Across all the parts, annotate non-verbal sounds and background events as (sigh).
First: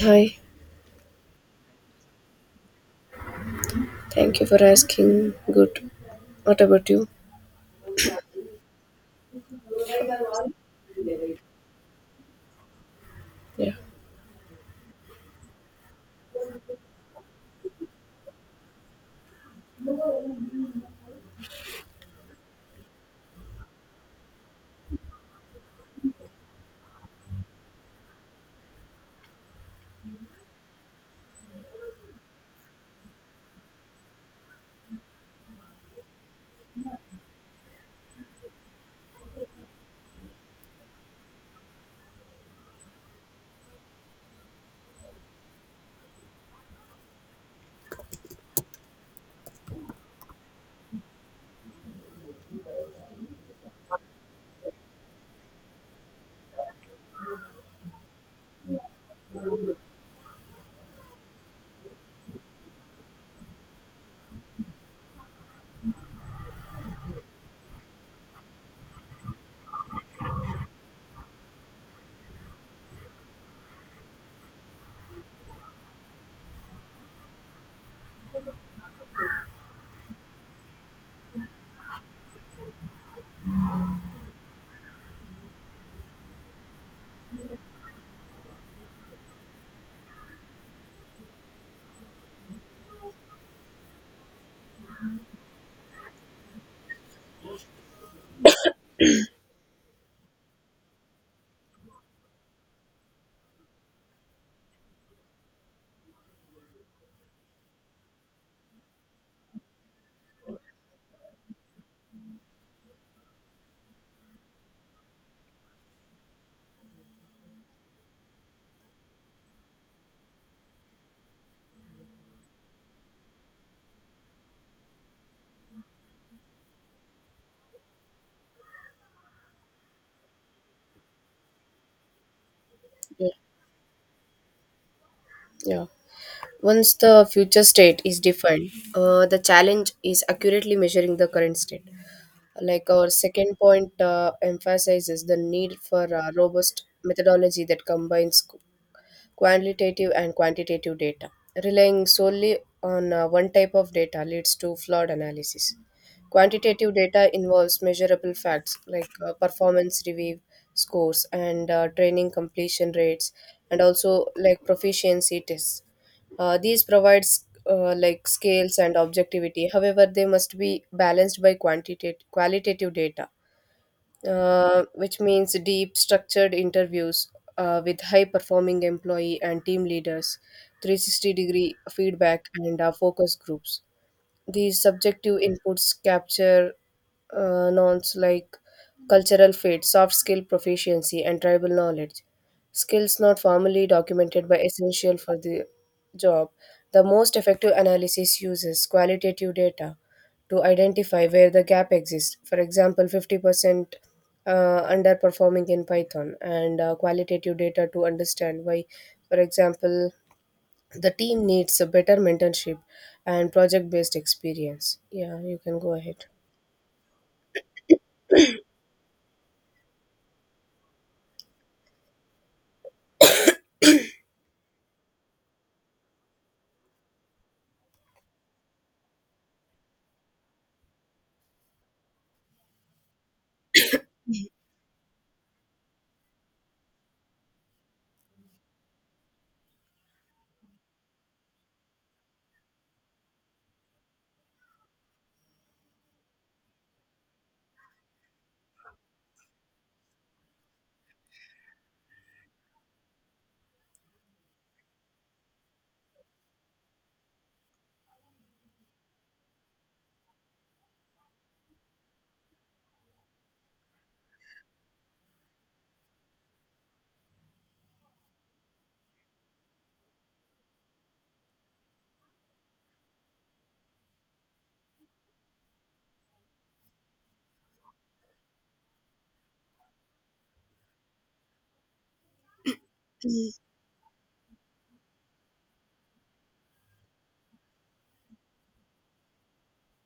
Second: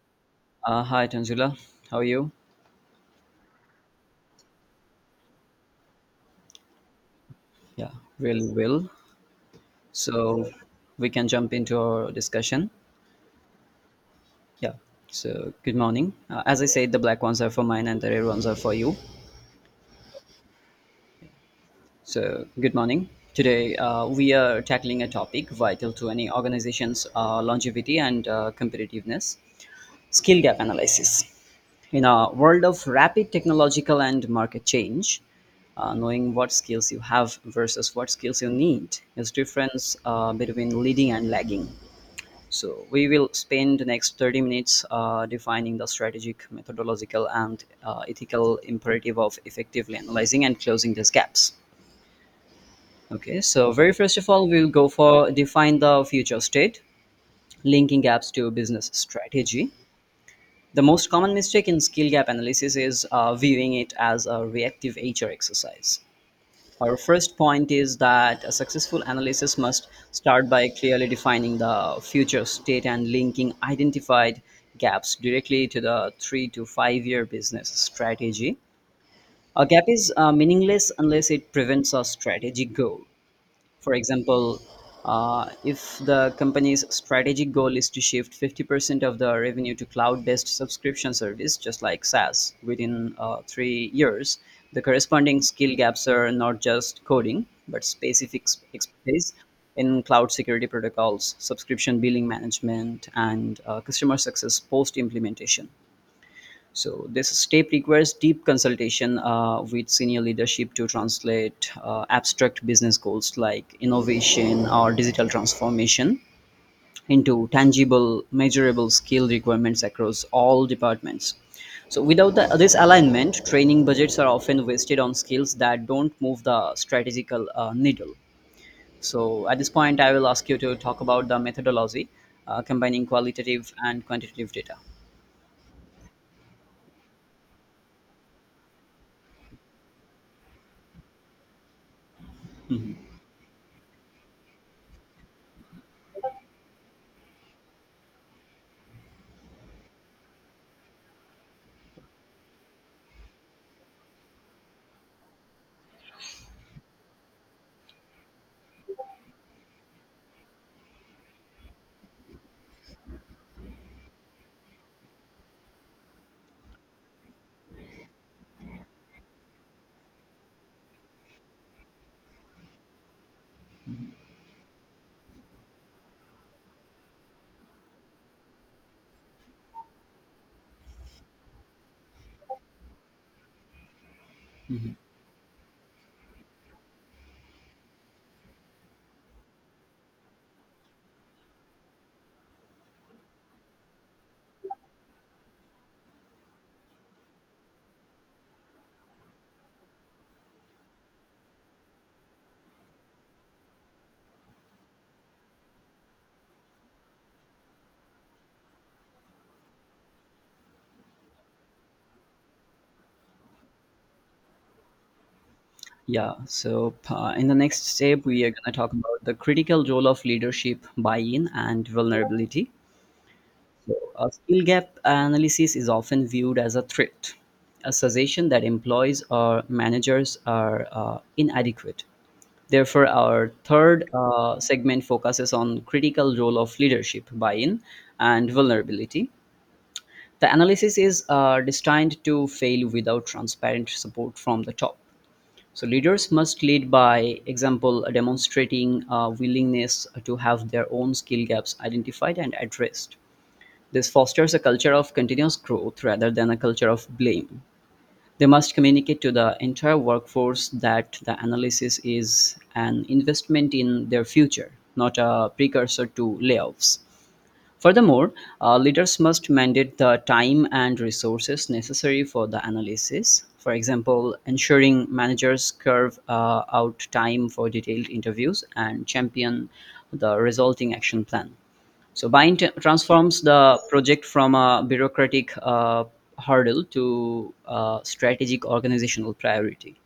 Hi, Hi, Tanzila. How are you? thank you for asking. Good. What about you? Yeah, really well. So we can jump into our discussion. Yeah. Yeah. So good morning. As I said, the black ones are for mine and the red ones are for you. So good morning. Today we are tackling a topic vital to any organization's longevity and competitiveness: skill gap analysis. In a world of rapid technological and market change, knowing what skills you have versus what skills you need is difference between leading and lagging. So we will spend the next 30 minutes defining the strategic, methodological, and ethical imperative of effectively analyzing and closing these gaps. Okay, so very first of all, we will go for define the future state, linking gaps to business strategy. The most common mistake in skill gap analysis is viewing it as a reactive HR exercise. Our first point is that a successful analysis must start by clearly defining the future state and linking identified gaps directly to the 3 to 5 year business strategy. A gap is meaningless unless it prevents a strategic goal. For example, if the company's strategic goal is to shift 50% of the revenue to cloud based subscription service, just like SaaS, within 3 years, the corresponding skill gaps are not just coding, but specific expertise in cloud security protocols, subscription billing management, and customer success post implementation. So this step requires deep consultation with senior leadership to translate abstract business goals like innovation or digital transformation into tangible, measurable skill requirements across all departments. So without this alignment, training budgets are often wasted on skills that don't move the strategical needle. So at this point, I will ask you to talk about the methodology combining Yeah. qualitative and quantitative data. yeah. Once the future state is defined, the challenge is accurately measuring the current state. Like our second point emphasizes the need for a robust methodology that combines qualitative and quantitative data. Relying solely on one type of data leads to flawed analysis. Quantitative data involves measurable facts like performance review scores and training completion rates, and also like proficiency tests. These provides like scales and objectivity. However, they must be balanced by quantitative qualitative data, which means deep structured interviews with high performing employee and team leaders, 360-degree feedback, and focus groups. These subjective inputs capture nouns like cultural fit, soft skill proficiency, and tribal knowledge. Skills not formally documented but essential for the job. The most effective analysis uses qualitative data to identify where the gap exists. For example, 50% uh, underperforming in Python, and qualitative data to understand why. For example, the team needs a better mentorship and project based experience. Yeah, you can go ahead. Yeah, so in the next step, we are going to talk about the critical role of leadership buy in and vulnerability. So, a skill gap analysis is often viewed as a threat, a suggestion that employees or managers are inadequate. Therefore, our third segment focuses on critical role of leadership buy-in and vulnerability. The analysis is destined to fail without transparent support from the top. So leaders must lead by example, demonstrating a willingness to have their own skill gaps identified and addressed. This fosters a culture of continuous growth rather than a culture of blame. They must communicate to the entire workforce that the analysis is an investment in their future, not a precursor to layoffs. Furthermore, leaders must mandate the time and resources necessary for the analysis. For example, ensuring managers carve out time for detailed interviews and champion the resulting action plan. So, Bind transforms the project from a bureaucratic hurdle to a strategic organizational priority.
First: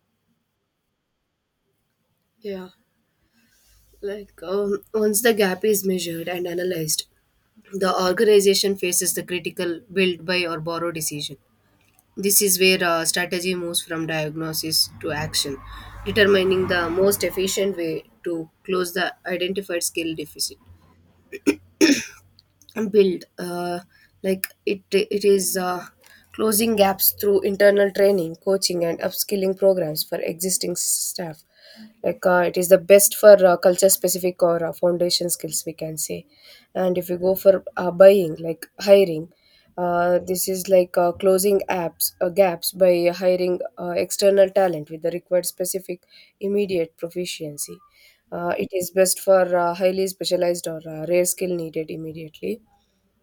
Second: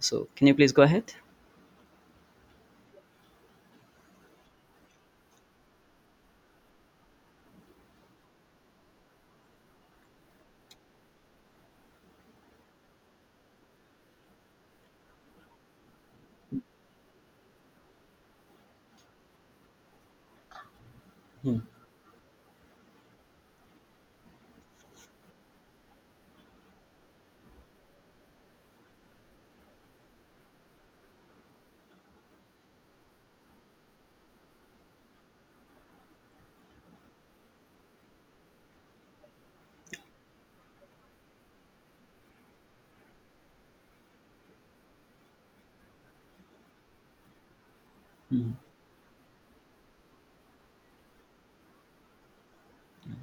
So, can you please go ahead? Yeah, once the gap is measured and analyzed, the organization faces the critical build, by, or borrow decision. This is where strategy moves from diagnosis to action, determining the most efficient way to close the identified skill deficit. Hmm. Build like it is closing gaps through internal training, coaching, and upskilling programs for existing staff. It is the best for culture specific or foundation skills, we can say. And if you go for buying, like hiring, this is like closing apps gaps by hiring external talent with the required specific immediate proficiency. Uh, it is best for highly specialized or rare skill needed immediately.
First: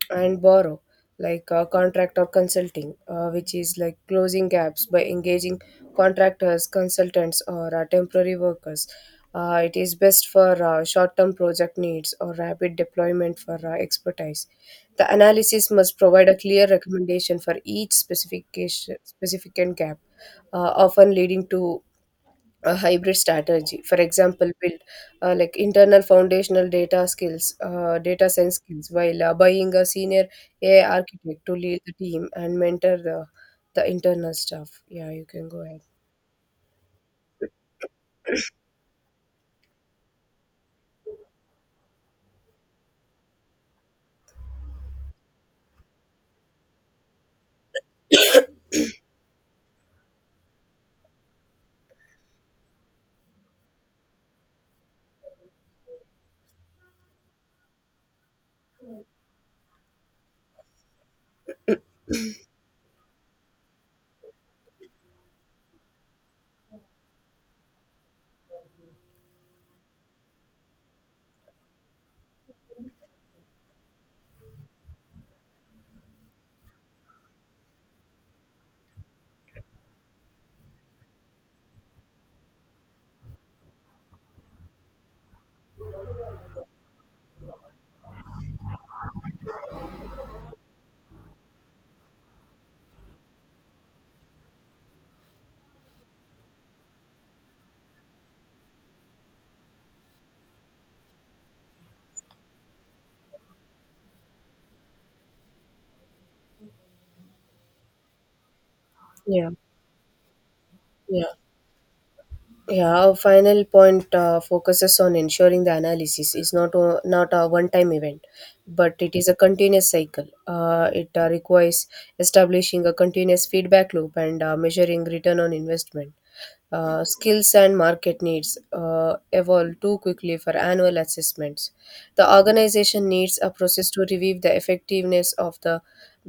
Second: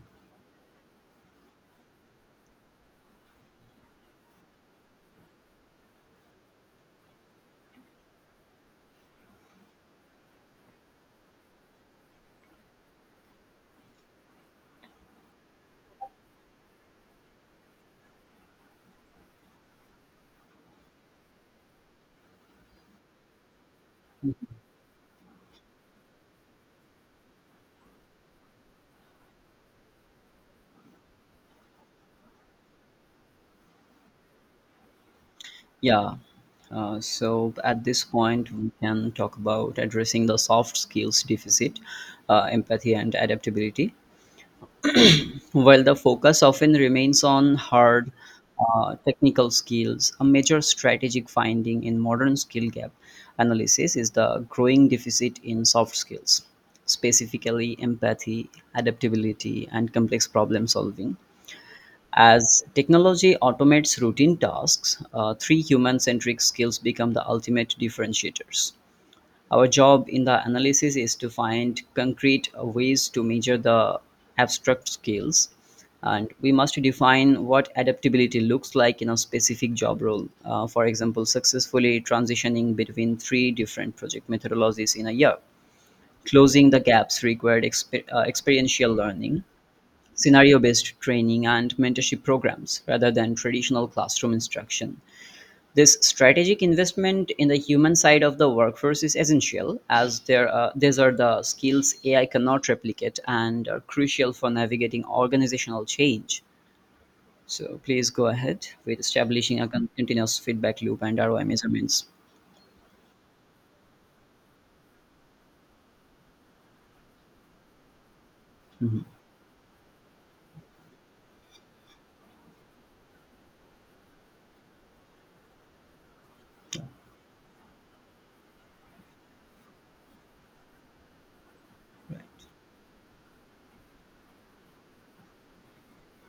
And borrow, contract or consulting, which is like closing gaps by engaging contractors, consultants, or temporary workers. Uh, it is best for short-term project needs or rapid deployment for expertise. The analysis must provide a clear recommendation for each specific gap, often leading to a hybrid strategy, for example build, like internal foundational data science skills, while buying a senior AI architect to lead the team and mentor the internal staff. Yeah, you can go ahead. Yeah. So at this point, we can talk about addressing the soft skills deficit, empathy, and adaptability. While the focus often remains on hard technical skills, a major strategic finding in modern skill gap analysis is the growing deficit in soft skills, specifically empathy, adaptability, and complex problem solving. As technology automates routine tasks, three human centric skills become the ultimate differentiators. Our job in the analysis is to find concrete ways to measure the abstract skills, and we must define what adaptability looks like in a specific job role. For example, successfully transitioning between three different project methodologies in a year. Closing the gaps required experiential learning, scenario-based training and mentorship programs rather than traditional classroom instruction. This strategic investment in the human side of the workforce is essential as these are the skills AI cannot replicate and are crucial for navigating organizational change. So please go ahead with Yeah. establishing a continuous feedback loop and Yeah. ROI measurements. Yeah, our final point focuses on ensuring the analysis is not a one time event, but Mhm. it is a continuous cycle. It requires establishing a continuous feedback loop and measuring return on investment. Skills and market needs evolve too quickly for annual assessments. The organization needs a process to review the effectiveness of the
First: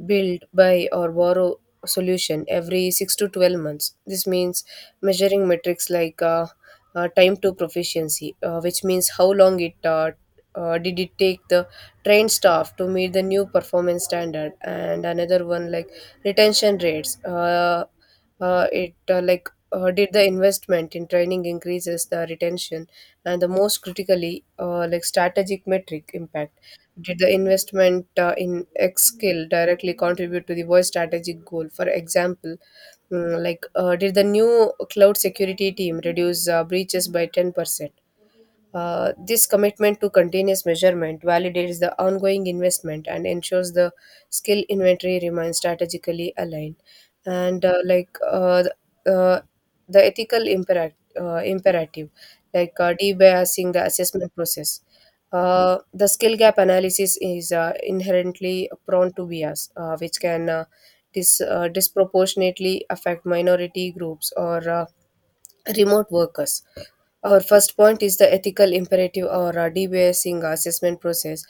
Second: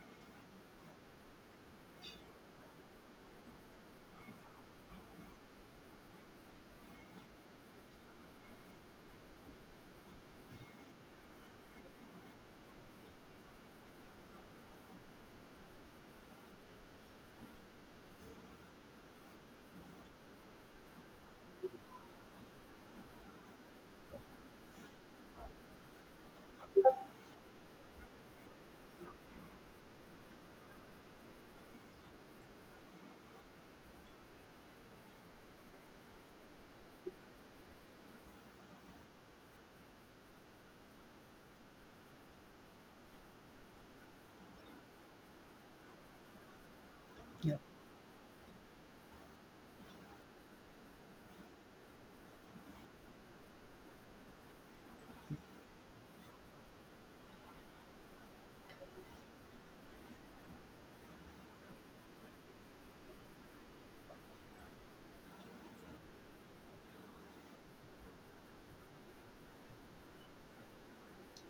build, buy, or borrow solution every 6 to 12 months. This means measuring metrics like time to proficiency, which means how long it did it take the trained staff to meet the new performance standard, and another one like retention rates. It like Did the investment in training increases the retention? And the most critically, like strategic metric impact, did the investment in x skill directly contribute to the voice strategic goal? For example, did the new cloud security team reduce breaches by 10%? This commitment to continuous measurement validates the ongoing investment and ensures the skill inventory remains strategically aligned. And like the, uh, the ethical imperac- imperative, debiasing the assessment process. The skill gap analysis is inherently prone to bias, which can disproportionately affect minority groups or remote workers. Our first point is the ethical imperative or DBSing assessment process,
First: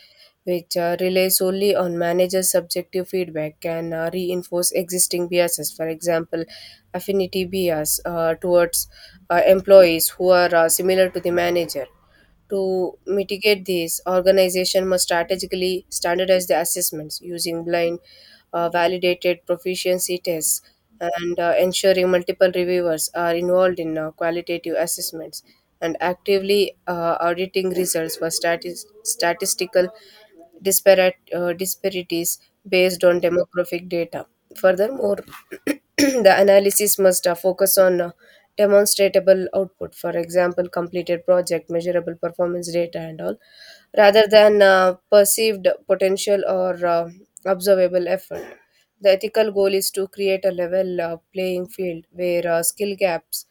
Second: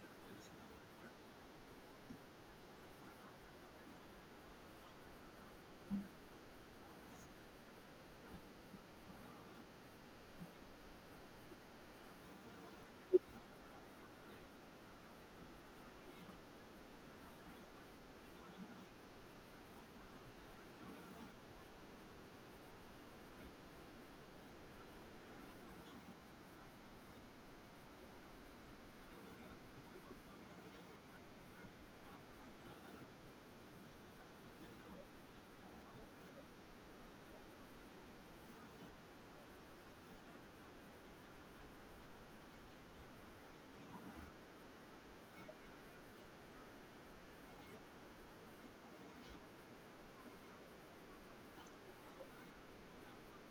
which relies solely on manager's subjective feedback, can reinforce existing biases. For example, affinity bias towards employees who are similar to the manager. To mitigate these, organization must strategically standardize the assessments using blind, validated proficiency tests, and ensuring multiple reviewers are involved in qualitative assessments, and actively auditing results for statistical disparate disparities based on demographic data. Furthermore, (clears throat) the analysis must focus on demonstratable output, for example completed project, measurable performance data, and all, rather than perceived potential or observable effort. The ethical goal is to create a level playing field where skill gaps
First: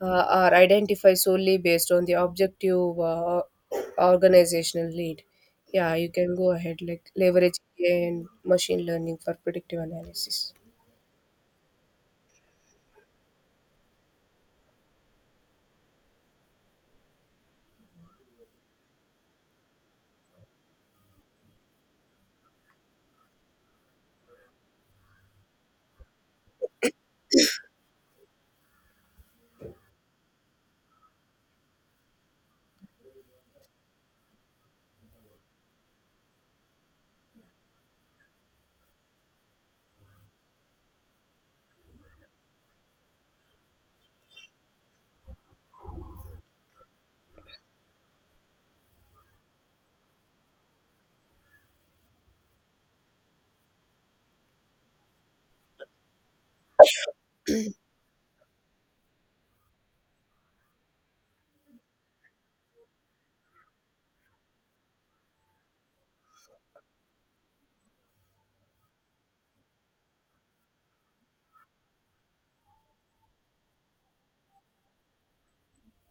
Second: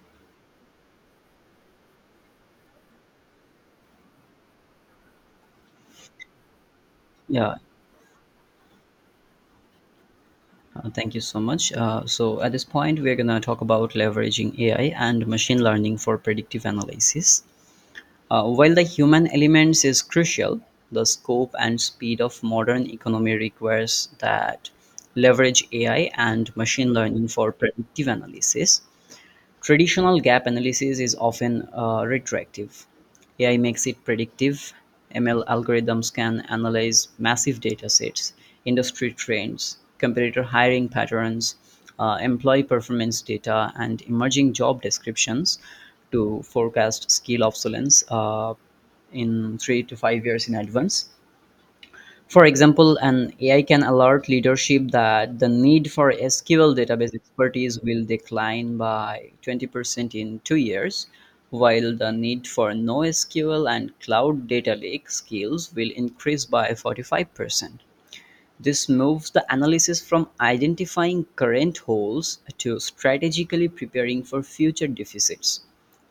are identified solely based on the objective organizational need. Yeah, you can go ahead, like Yeah, leverage AI and machine learning for predictive analysis. Thank you so much. So at this point, we're going to talk about leveraging AI and machine learning for predictive analysis. While the human elements is crucial, the scope and speed of modern economy requires that leverage AI and machine learning for predictive analysis. Traditional gap analysis is often retractive. AI makes it predictive. ML algorithms can analyze massive data sets, industry trends, competitor hiring patterns, employee performance data, and emerging job descriptions to forecast skill obsolescence in 3 to 5 years in advance. For example, an AI can alert leadership that the need for SQL database expertise will decline by 20% in 2 years, while the need for NoSQL and cloud data lake skills will increase by 45%. This moves the analysis from identifying current holes to strategically preparing for future deficits.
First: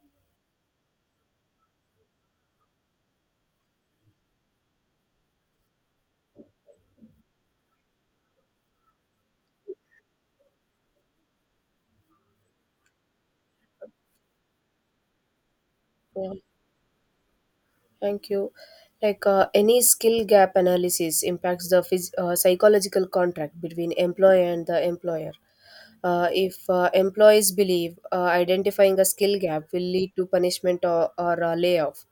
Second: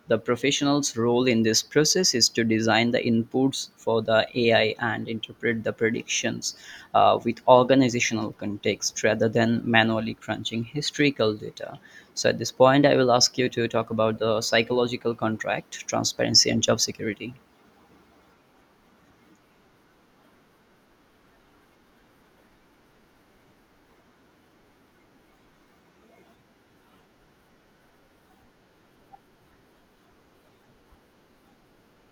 The professional's role in this process is to design the inputs for the AI and interpret the predictions with organizational context rather than manually crunching historical data. So, at this point, I will ask you to talk about the psychological contract, Yeah. transparency, and job security. Thank you. Any skill gap analysis impacts the psychological contract between employer and the employer. If employees believe identifying a skill gap will lead to punishment or a layoff,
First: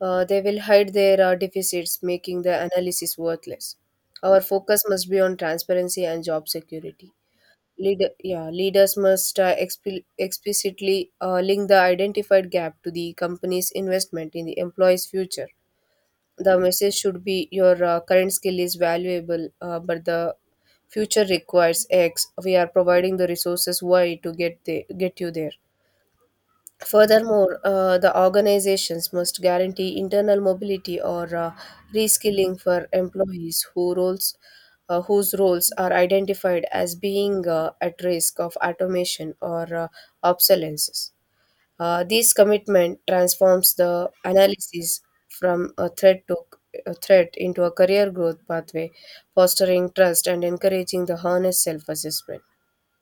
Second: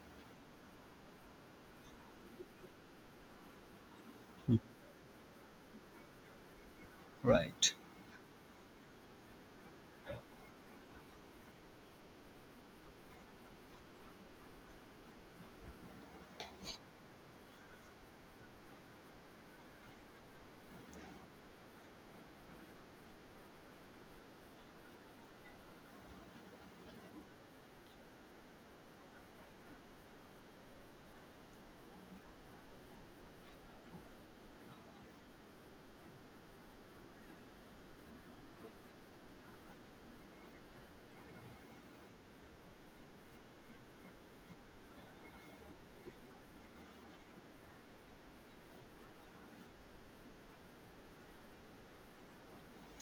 they will hide their deficits, making the analysis worthless. Our Hmm. focus must be on transparency and job security. Right. Leaders must explicitly link the identified gap to the company's investment in the employee's future. The message should be your current skill is valuable, but the future requires x, we are providing the resources y to get you there. Furthermore, the organizations must guarantee internal mobility or reskilling for employees who roles, whose roles are identified as being at risk of automation or obsolescence. This commitment transforms the analysis from a threat into a career growth pathway, fostering trust and encouraging the honest self-assessment.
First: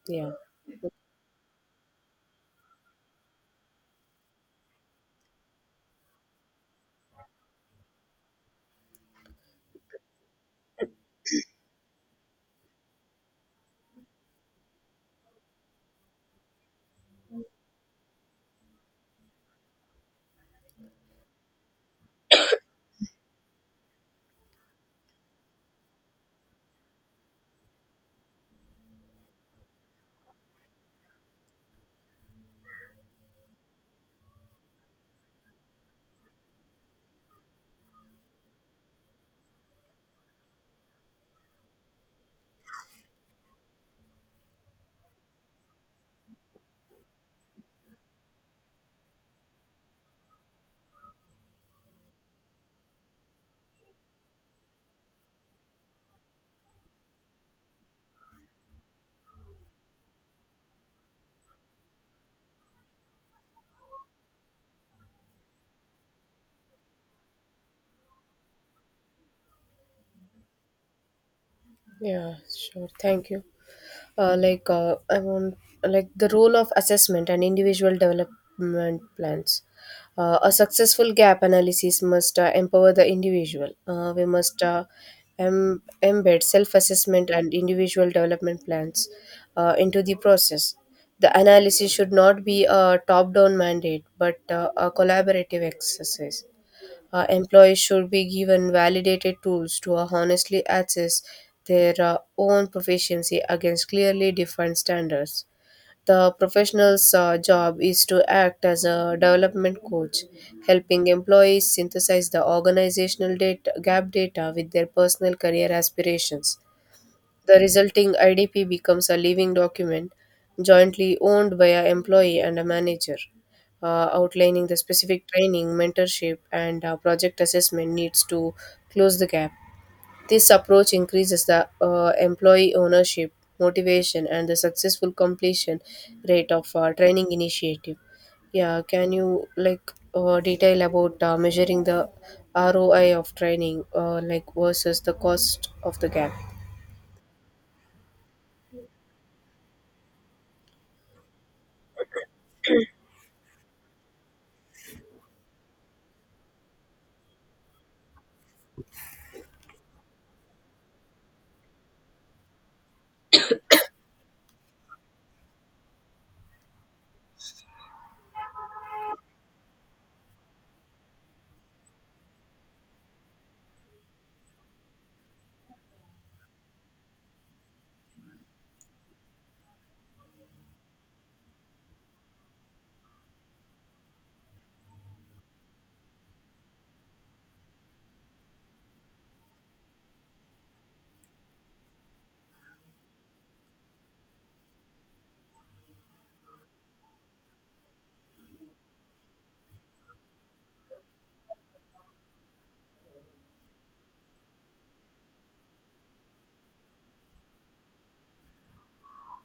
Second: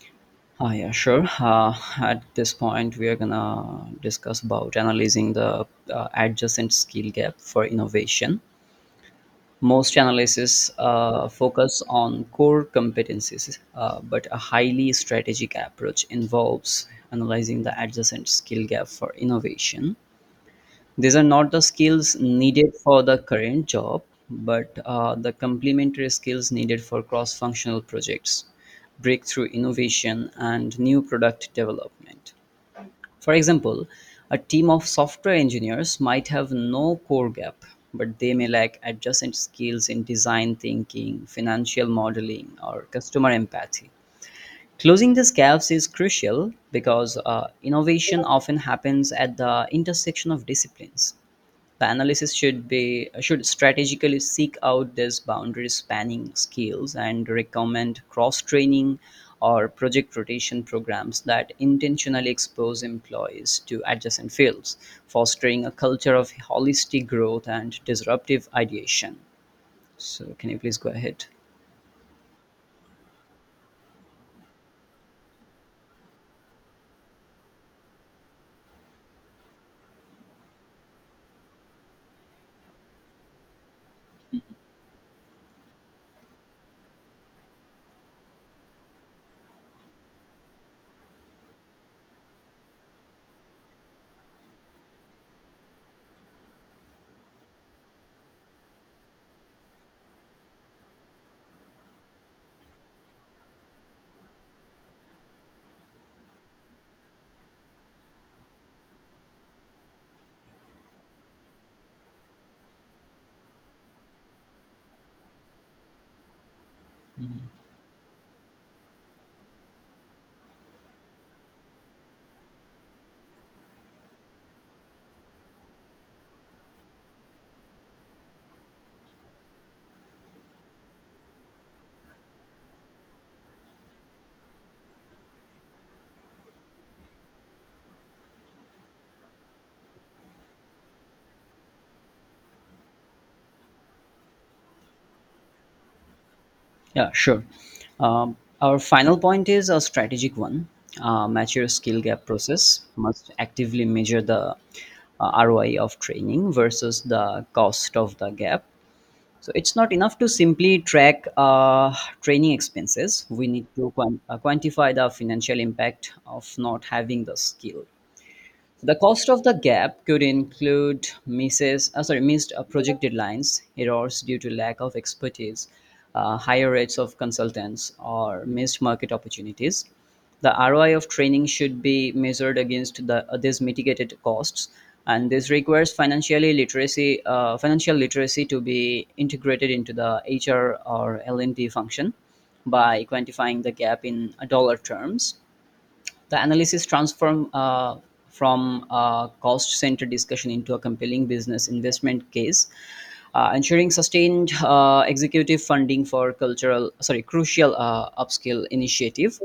Yeah. Ah, yeah, sure. Uh, at this point, we are gonna discuss about analyzing the adjacent skill gap for innovation. Most analysis focus on core competencies, but a highly strategic approach involves analyzing the adjacent skill gap for innovation. These are not the skills needed for the current job, but the complementary skills needed for cross functional projects, breakthrough innovation, and new product development. For example, a team of software engineers might have no core gap, but they may lack adjacent skills in design thinking, financial modeling, or customer empathy. Closing these gaps is crucial because innovation often happens at the intersection of disciplines. The analysis should strategically seek out these boundary spanning skills and recommend cross training or project rotation programs that intentionally expose employees to adjacent fields, fostering a culture of holistic growth and disruptive ideation. So, can you please go ahead? Yeah, sure. Thank you. uh, like uh, um, like the role of assessment and individual development plans. A successful gap analysis must empower the individual. We must embed self-assessment and individual development plans into the process. The analysis should not be a top-down mandate, but a collaborative exercise. Employees should be given validated tools to honestly assess their own proficiency against clearly defined standards. The professional's job is to act as a development coach, helping employees synthesize the organizational data, gap data with their personal career aspirations. The resulting IDP becomes a living document jointly owned by an employee and a manager, outlining the specific training, mentorship, and project assessment needs to close the gap. This approach increases the employee ownership, motivation, and the successful completion rate of training initiative. Yeah, can you detail about measuring the ROI of training, like versus the cost of the gap? Yeah, sure. Our final point is a strategic one. Mature skill gap process must actively measure the ROI of training versus the cost of the gap. So it's not enough to simply track training expenses. We need to quantify the financial impact of not having the skill. The cost of the gap could include missed project deadlines, errors due to lack of expertise, higher rates of consultants, or missed market opportunities. The ROI of training should be measured against these mitigated costs, and this requires financial literacy to be integrated into the HR or L&D function by quantifying the gap in dollar terms. The analysis transformed from a cost centered discussion into a compelling business investment case, ensuring sustained executive funding for crucial upscale initiative.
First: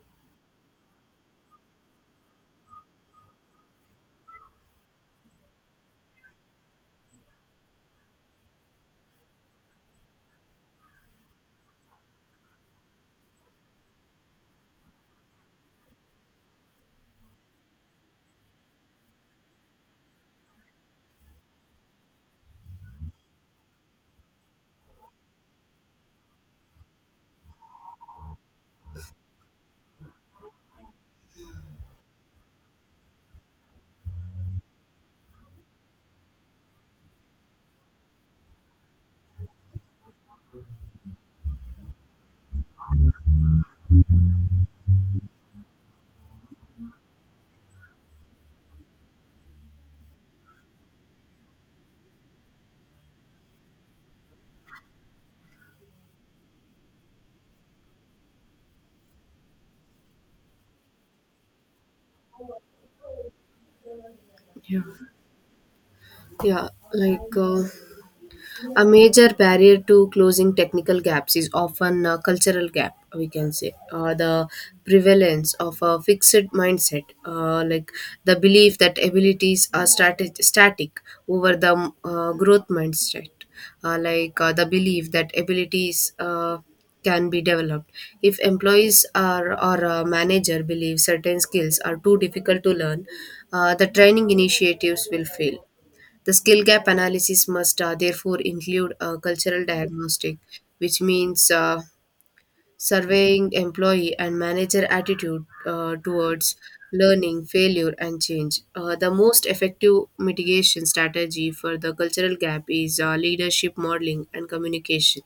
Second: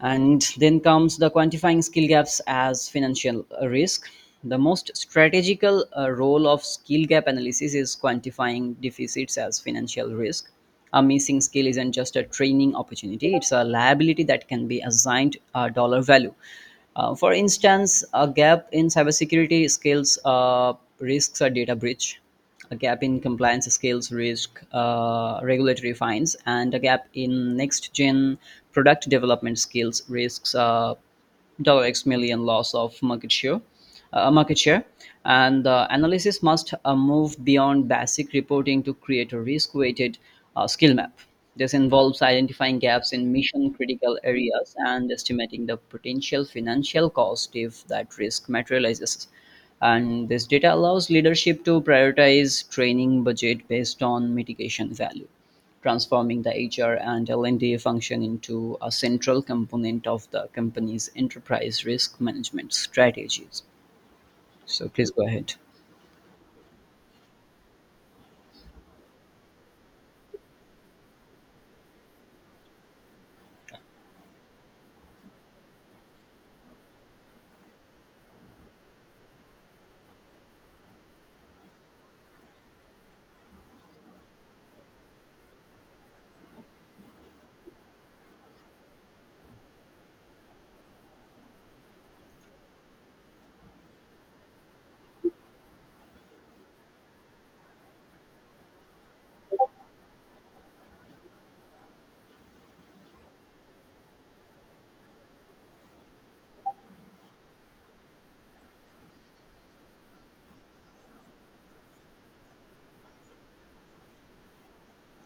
And then comes the quantifying skill gaps as financial risk. The most strategical role of skill gap analysis is quantifying deficits as financial risk. A missing skill isn't just a training opportunity, it's a liability that can be assigned a dollar value. For instance, a gap in cybersecurity skills risks a data breach. A gap in compliance scales risk regulatory fines, and a gap in next gen product development skills risks dollar X million loss of market share. Market share and the analysis must move beyond basic reporting to create a risk weighted skill map. This involves identifying gaps in mission critical areas and estimating the potential financial cost if that risk materializes. And this data allows leadership to prioritize training budget based on mitigation value, transforming the HR and L&D function into a central component of the company's enterprise risk management strategies. Yeah. So please go ahead. Yeah, a major barrier to closing technical gaps is often a cultural gap, we can say, or the prevalence of a fixed mindset, like the belief that abilities are static over the growth mindset, the belief that abilities can be developed. If employees are or a manager believe certain skills are too difficult to learn, the training initiatives will fail. The skill gap analysis must therefore include a cultural diagnostic, which means surveying employee and manager attitude towards learning, failure, and change. The most effective mitigation strategy for the cultural gap is leadership modeling and communication.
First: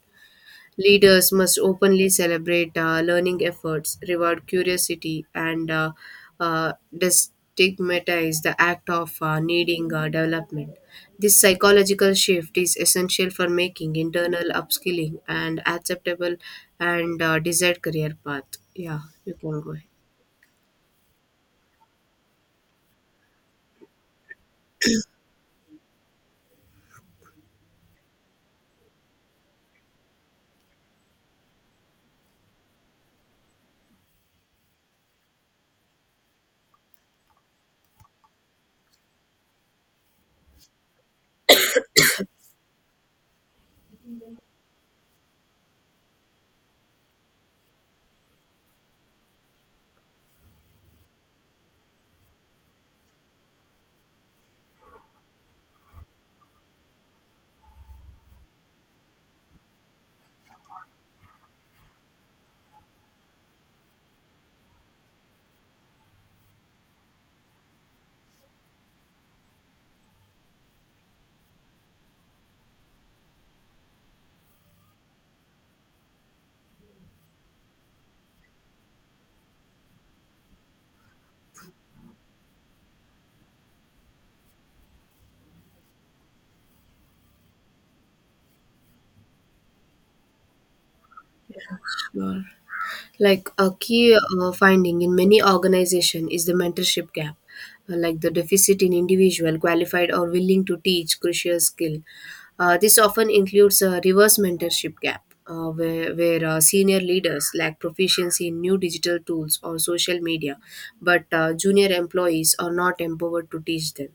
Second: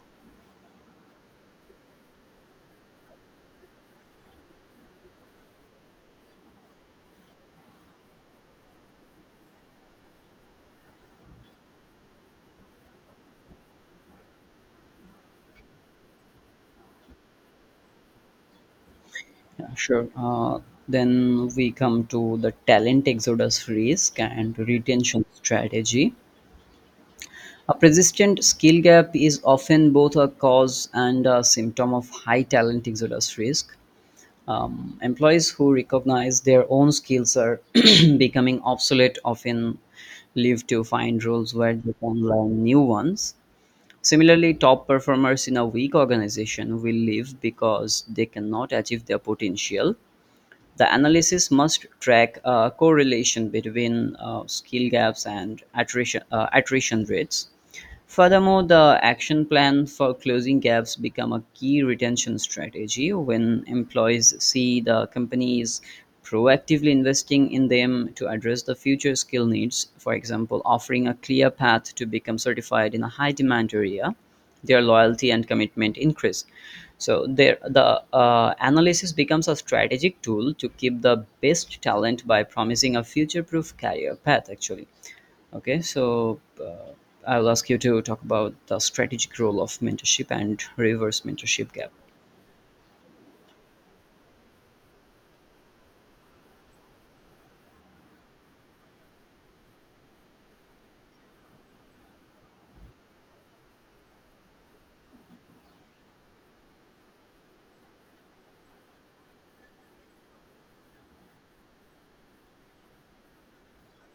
Leaders must openly celebrate learning efforts, reward curiosity, and destigmatize the act of needing development. This psychological shift is essential for making internal upskilling and acceptable and desired career path. Yeah, you can go Yeah, ahead. sure. Then we come to the talent exodus risk and retention strategy. A persistent skill gap is often both a cause and a symptom of high talent exodus risk. Employees who recognize their own skills are (clears throat) becoming obsolete often live to find roles where they can learn new ones. Similarly, top performers in a weak organization will leave because they cannot achieve their potential. The analysis must track a correlation between skill gaps and attrition rates. Furthermore, the action plan for closing gaps become a key retention strategy when employees see the company is proactively investing in them to address the future skill needs, for example, offering a clear path to become certified in a high demand area, their loyalty and commitment increase. So there, the analysis becomes a strategic tool to keep the best talent by promising a future-proof career path. Actually, okay. So I'll ask you to talk about the strategic role of mentorship and reverse mentorship gap. Sure. Like a key finding in many organization is the mentorship gap, like the deficit in individual qualified or willing to teach crucial skill. This often includes a reverse mentorship gap, where senior leaders lack proficiency in new digital tools or social media, but junior employees are not empowered to teach them.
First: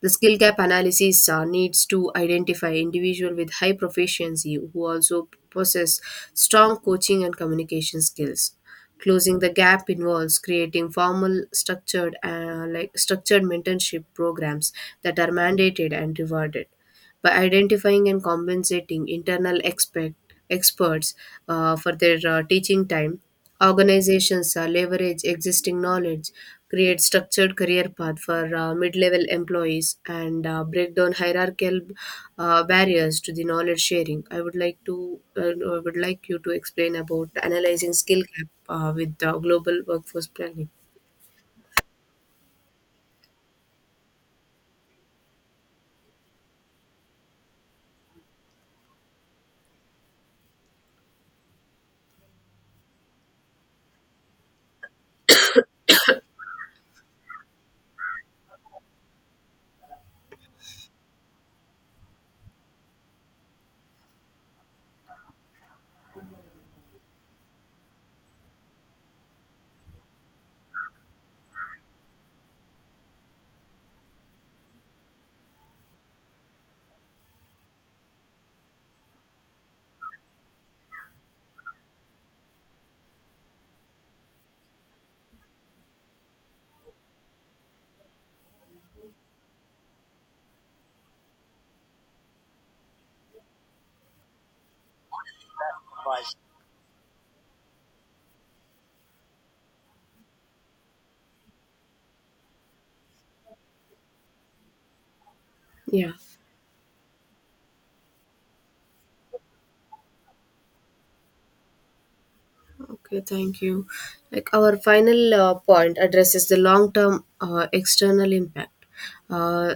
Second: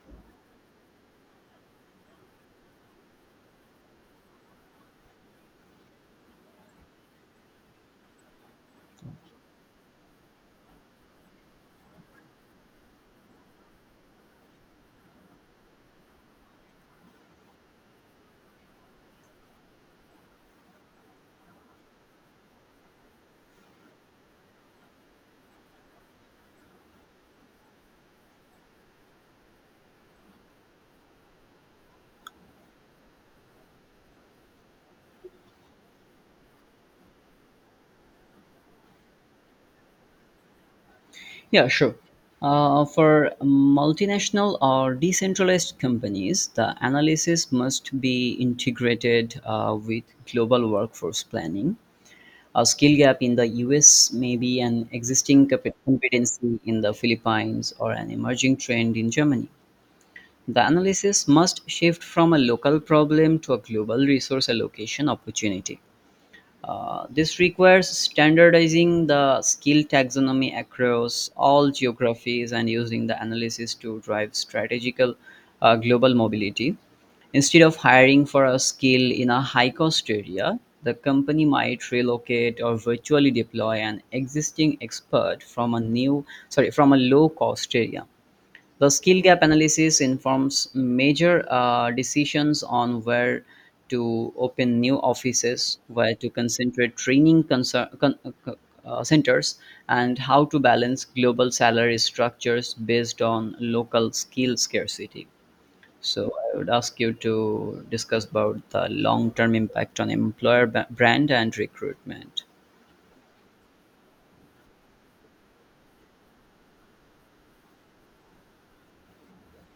The skill gap analysis needs to identify individual with high proficiency who also possess strong coaching and communication skills. Closing the gap involves creating formal, structured, structured mentorship programs that are mandated and rewarded. By identifying and compensating internal experts for their teaching time, organizations leverage existing knowledge, create structured career path for mid-level employees, and break down hierarchical barriers to the knowledge sharing. I would like you to explain about analyzing skill gap with the global workforce planning. Yeah, sure. For multinational or decentralized companies, the analysis must be integrated with global workforce planning. A skill gap in the US may be an existing competency in the Philippines or an emerging trend in Germany. The analysis must shift from a local problem to a global resource allocation opportunity. This requires standardizing the skill taxonomy across all geographies and using the analysis to drive strategical global mobility. Instead of hiring for a skill in a high cost area, the company might relocate or virtually deploy an existing expert from a new sorry from a low cost area. The skill gap analysis informs major decisions on where to open new offices, where to concentrate uh, centers, and how to balance global salary structures based on local skill scarcity. Yeah. So I would ask you to discuss about the long-term impact on employer brand and recruitment. Okay, thank you. Like our final point addresses the long term external impact. Uh,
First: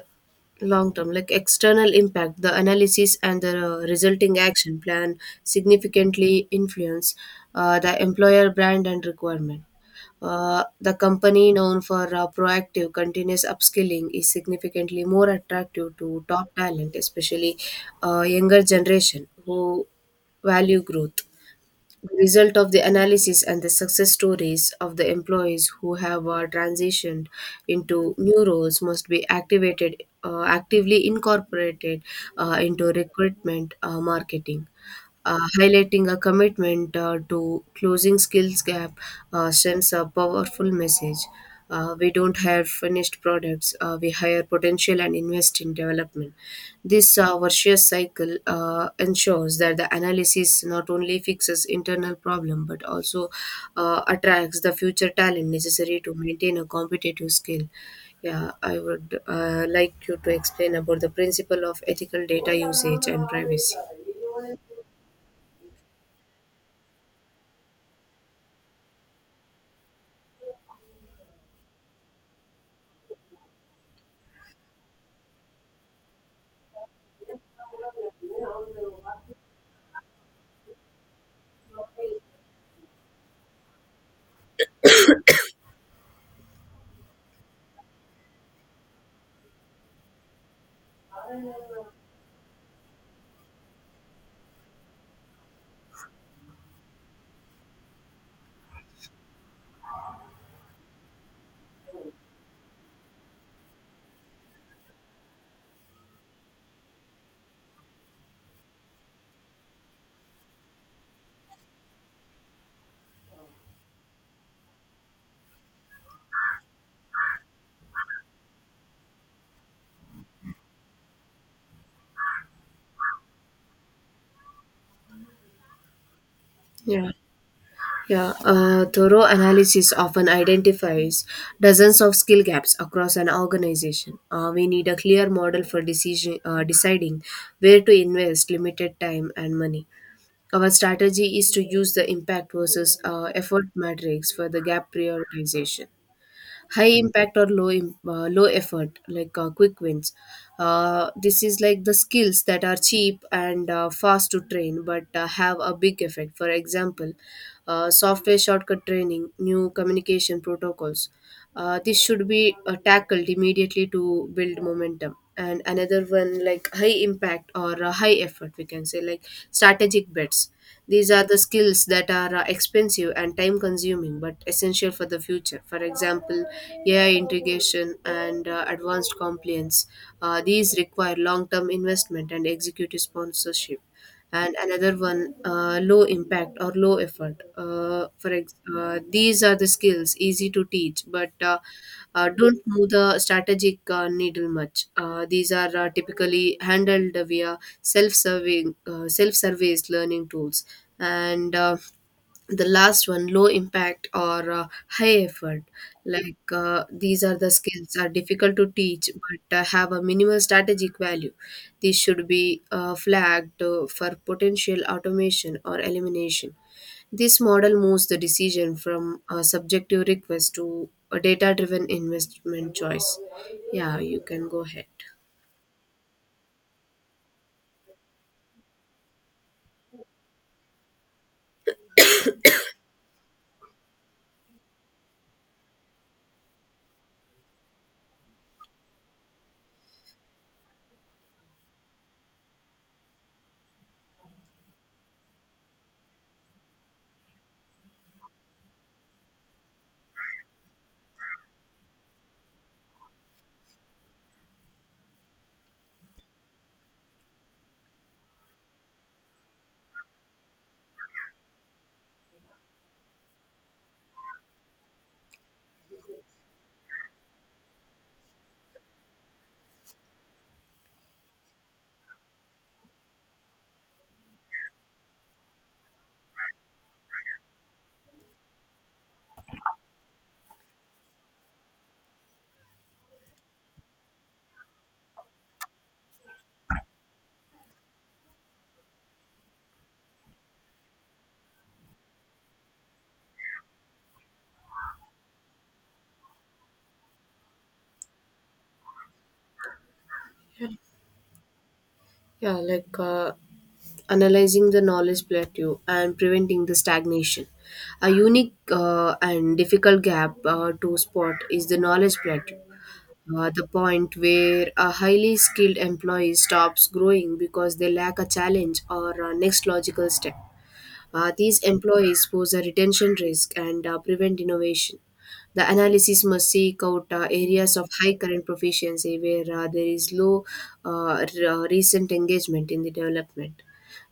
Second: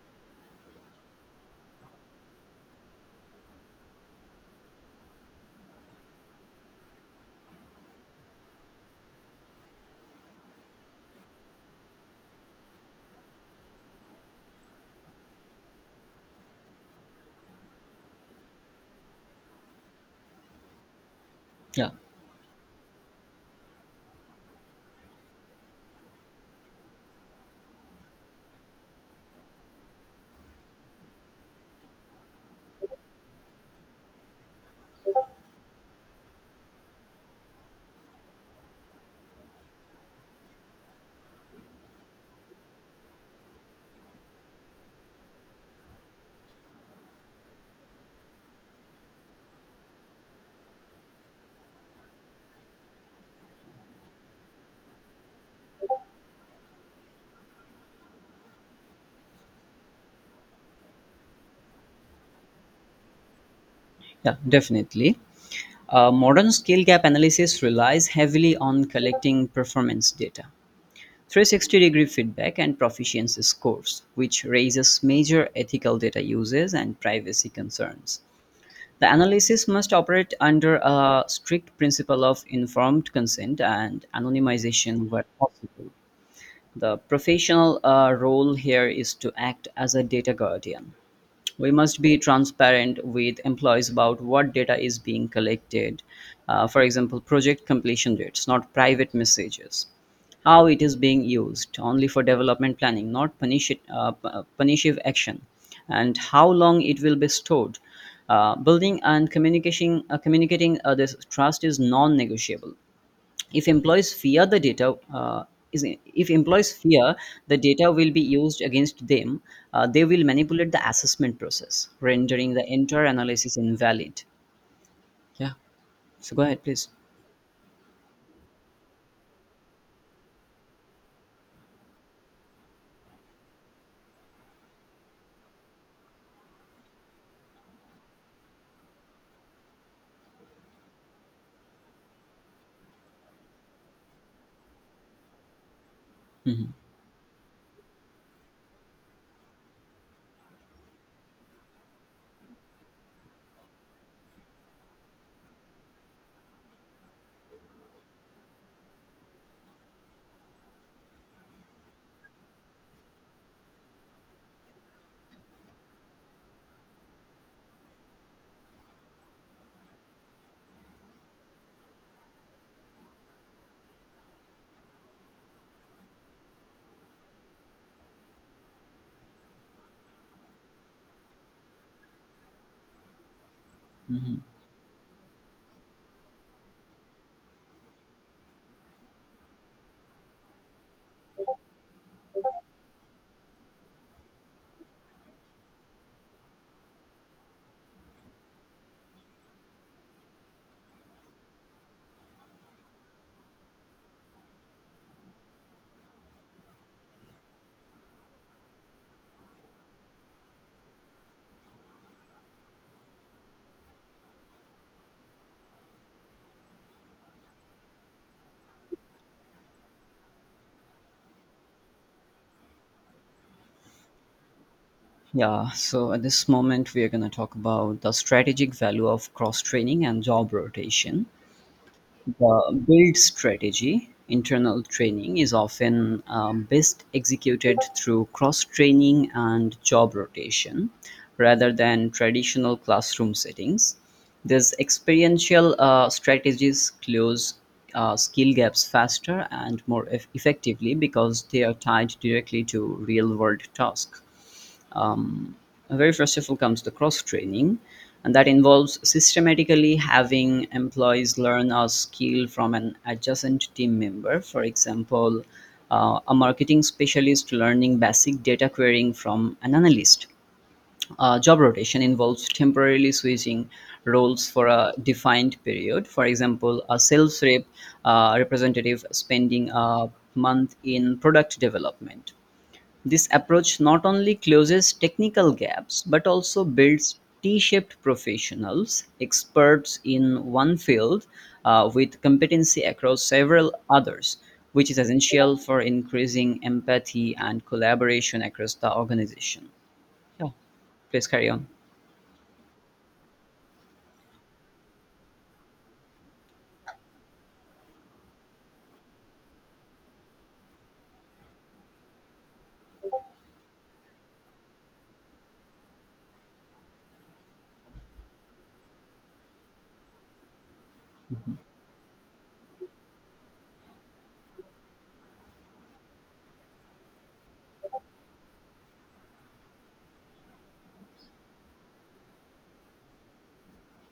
like external impact, the analysis and the resulting action plan significantly influence the employer brand and requirement. The company known for proactive continuous upskilling is significantly more attractive to top talent, especially younger generation who value growth. Yeah, The result of the analysis and the success stories of the employees who have transitioned into new roles must be activated actively incorporated into recruitment marketing. Highlighting a commitment to closing skills gap sends a powerful message. We don't hire finished products, we hire potential and invest in development. This virtuous cycle ensures that the analysis not only fixes internal problem, but also attracts the future talent necessary to maintain a competitive skill. Yeah, I would like you to explain about the principle of ethical data usage and privacy. yeah, definitely. Modern skill gap analysis relies heavily on collecting performance data, 360 degree feedback, and proficiency scores, which raises major ethical data uses and privacy concerns. The analysis must operate under a strict principle of informed consent and anonymization where possible. The professional role here is to act as a data guardian. We must be transparent with employees about what data is being collected. For example, project completion dates, not private messages. How it is being used, only for development planning, not punitive action, and how long it will be stored. Communicating this trust is non-negotiable. If employees fear the data is If employees fear the data will be used against them, they will manipulate the assessment process, rendering the entire analysis invalid. Yeah, so go ahead please. Yeah. Yeah, a thorough analysis often identifies dozens of skill gaps across an organization. We need a clear model for deciding where to invest limited time and money. Our strategy is to use the impact versus effort matrix for the gap prioritization. hmm High impact or low effort, like quick wins, this is like the skills that are cheap and fast to train, but have a big effect. For example, software shortcut training, new communication protocols. This should be tackled immediately to build momentum. And another one, like high impact or high effort, we can say, like strategic bets. These are the skills that are expensive and time consuming, but essential for the future. For example, AI integration and advanced compliance. These require long term investment and executive sponsorship. hmm And another one, low impact or low effort, these are the skills easy to teach, but don't move the strategic needle much. These are typically handled via self-serving self-service learning tools. And the last one, low impact or high effort, these are the skills are difficult to teach, but have a minimal strategic value. These should be flagged for potential automation or elimination. This model moves the decision from a subjective request to a data driven investment choice. Yeah, you can go ahead. yeah so at this moment we are going to talk about the strategic value of cross training and job rotation. The build strategy internal training is often best executed through cross training and job rotation rather than traditional classroom settings. These experiential strategies close skill gaps faster and more effectively because they are tied directly to real world tasks. Um, very first of all comes the cross training, and that involves systematically having employees learn a skill from an adjacent team member. For example, a marketing specialist learning basic data querying from an analyst. Job rotation involves temporarily switching roles for a defined period. For example, a sales rep representative spending a month in product development. This approach not only closes technical gaps but also builds T shaped professionals, experts in one field with competency across several others, which is essential for increasing empathy and collaboration across the organization. Yeah, please carry on. Yeah, analyzing the knowledge plateau and preventing the stagnation. A unique and difficult gap to spot is the knowledge plateau, the point where a highly skilled employee stops growing because they lack a challenge or a next logical step. These employees pose a retention risk and prevent innovation. The analysis must seek out areas of high current proficiency where there is low recent engagement in the development.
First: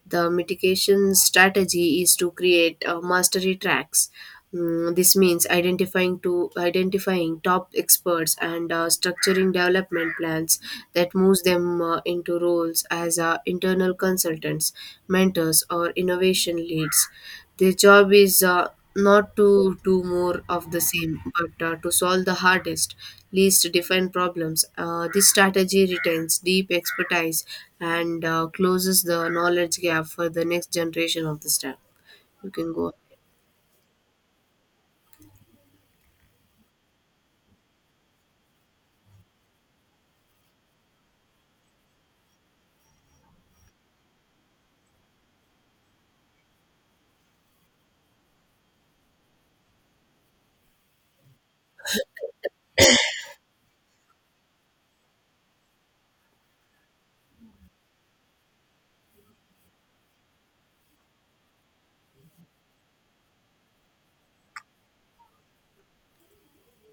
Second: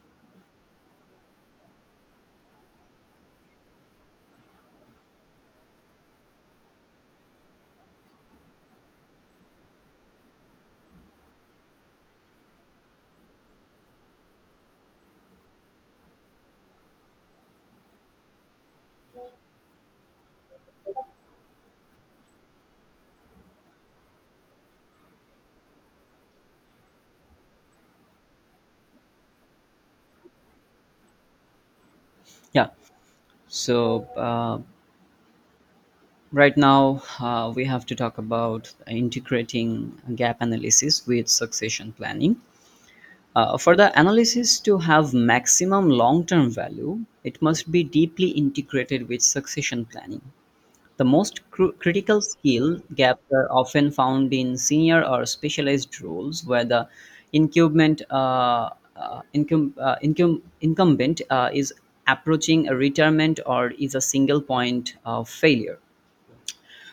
The mitigation strategy is to create mastery tracks. This means identifying top experts and structuring development plans that moves them into roles as internal consultants, mentors, or innovation leads. Their job is not to do more of the same, but to solve the hardest, least defined problems. This strategy retains deep expertise and closes the knowledge gap for the next generation of the staff. You Yeah, can go. so right now we have to talk about integrating gap analysis with succession planning. For the analysis to have maximum long term value, it must be deeply integrated with succession planning. The most critical skill gaps are often found in senior or specialized roles where the incumbent, uh, incumbent is approaching a retirement or is a single point of failure.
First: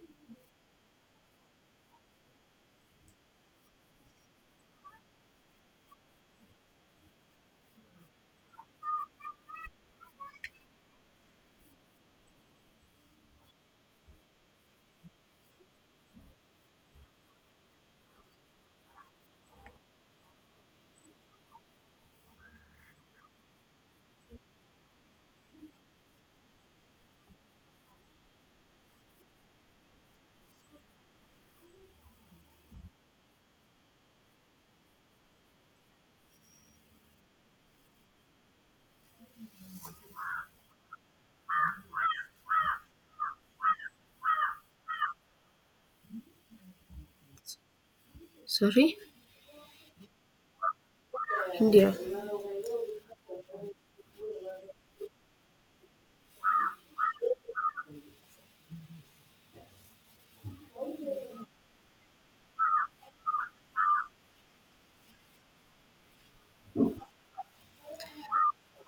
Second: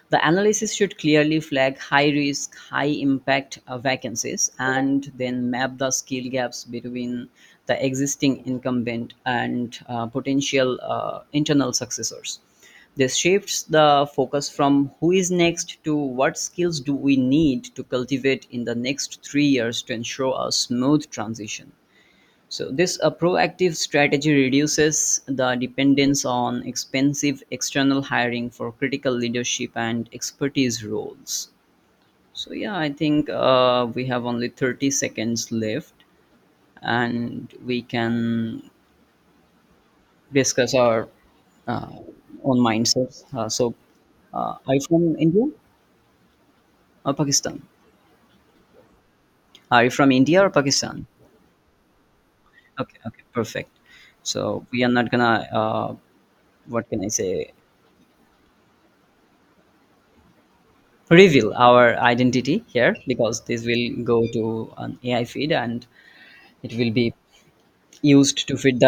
The analysis should clearly flag high risk, high impact vacancies and then map the skill gaps between the existing incumbent and potential internal successors. This shifts the focus from who is next to what skills do we need to cultivate in the next 3 years to ensure a smooth transition. So this a proactive strategy reduces the dependence on expensive external hiring for critical leadership and expertise roles. So yeah, I think we have only 30 seconds left and we can discuss our uh, own mindsets. Are you from India or Pakistan? Sorry? Are you from India or Pakistan? India. Okay, okay, perfect. So we are not gonna, what can I say, reveal our identity here because this will go to an AI feed and it will be used to feed the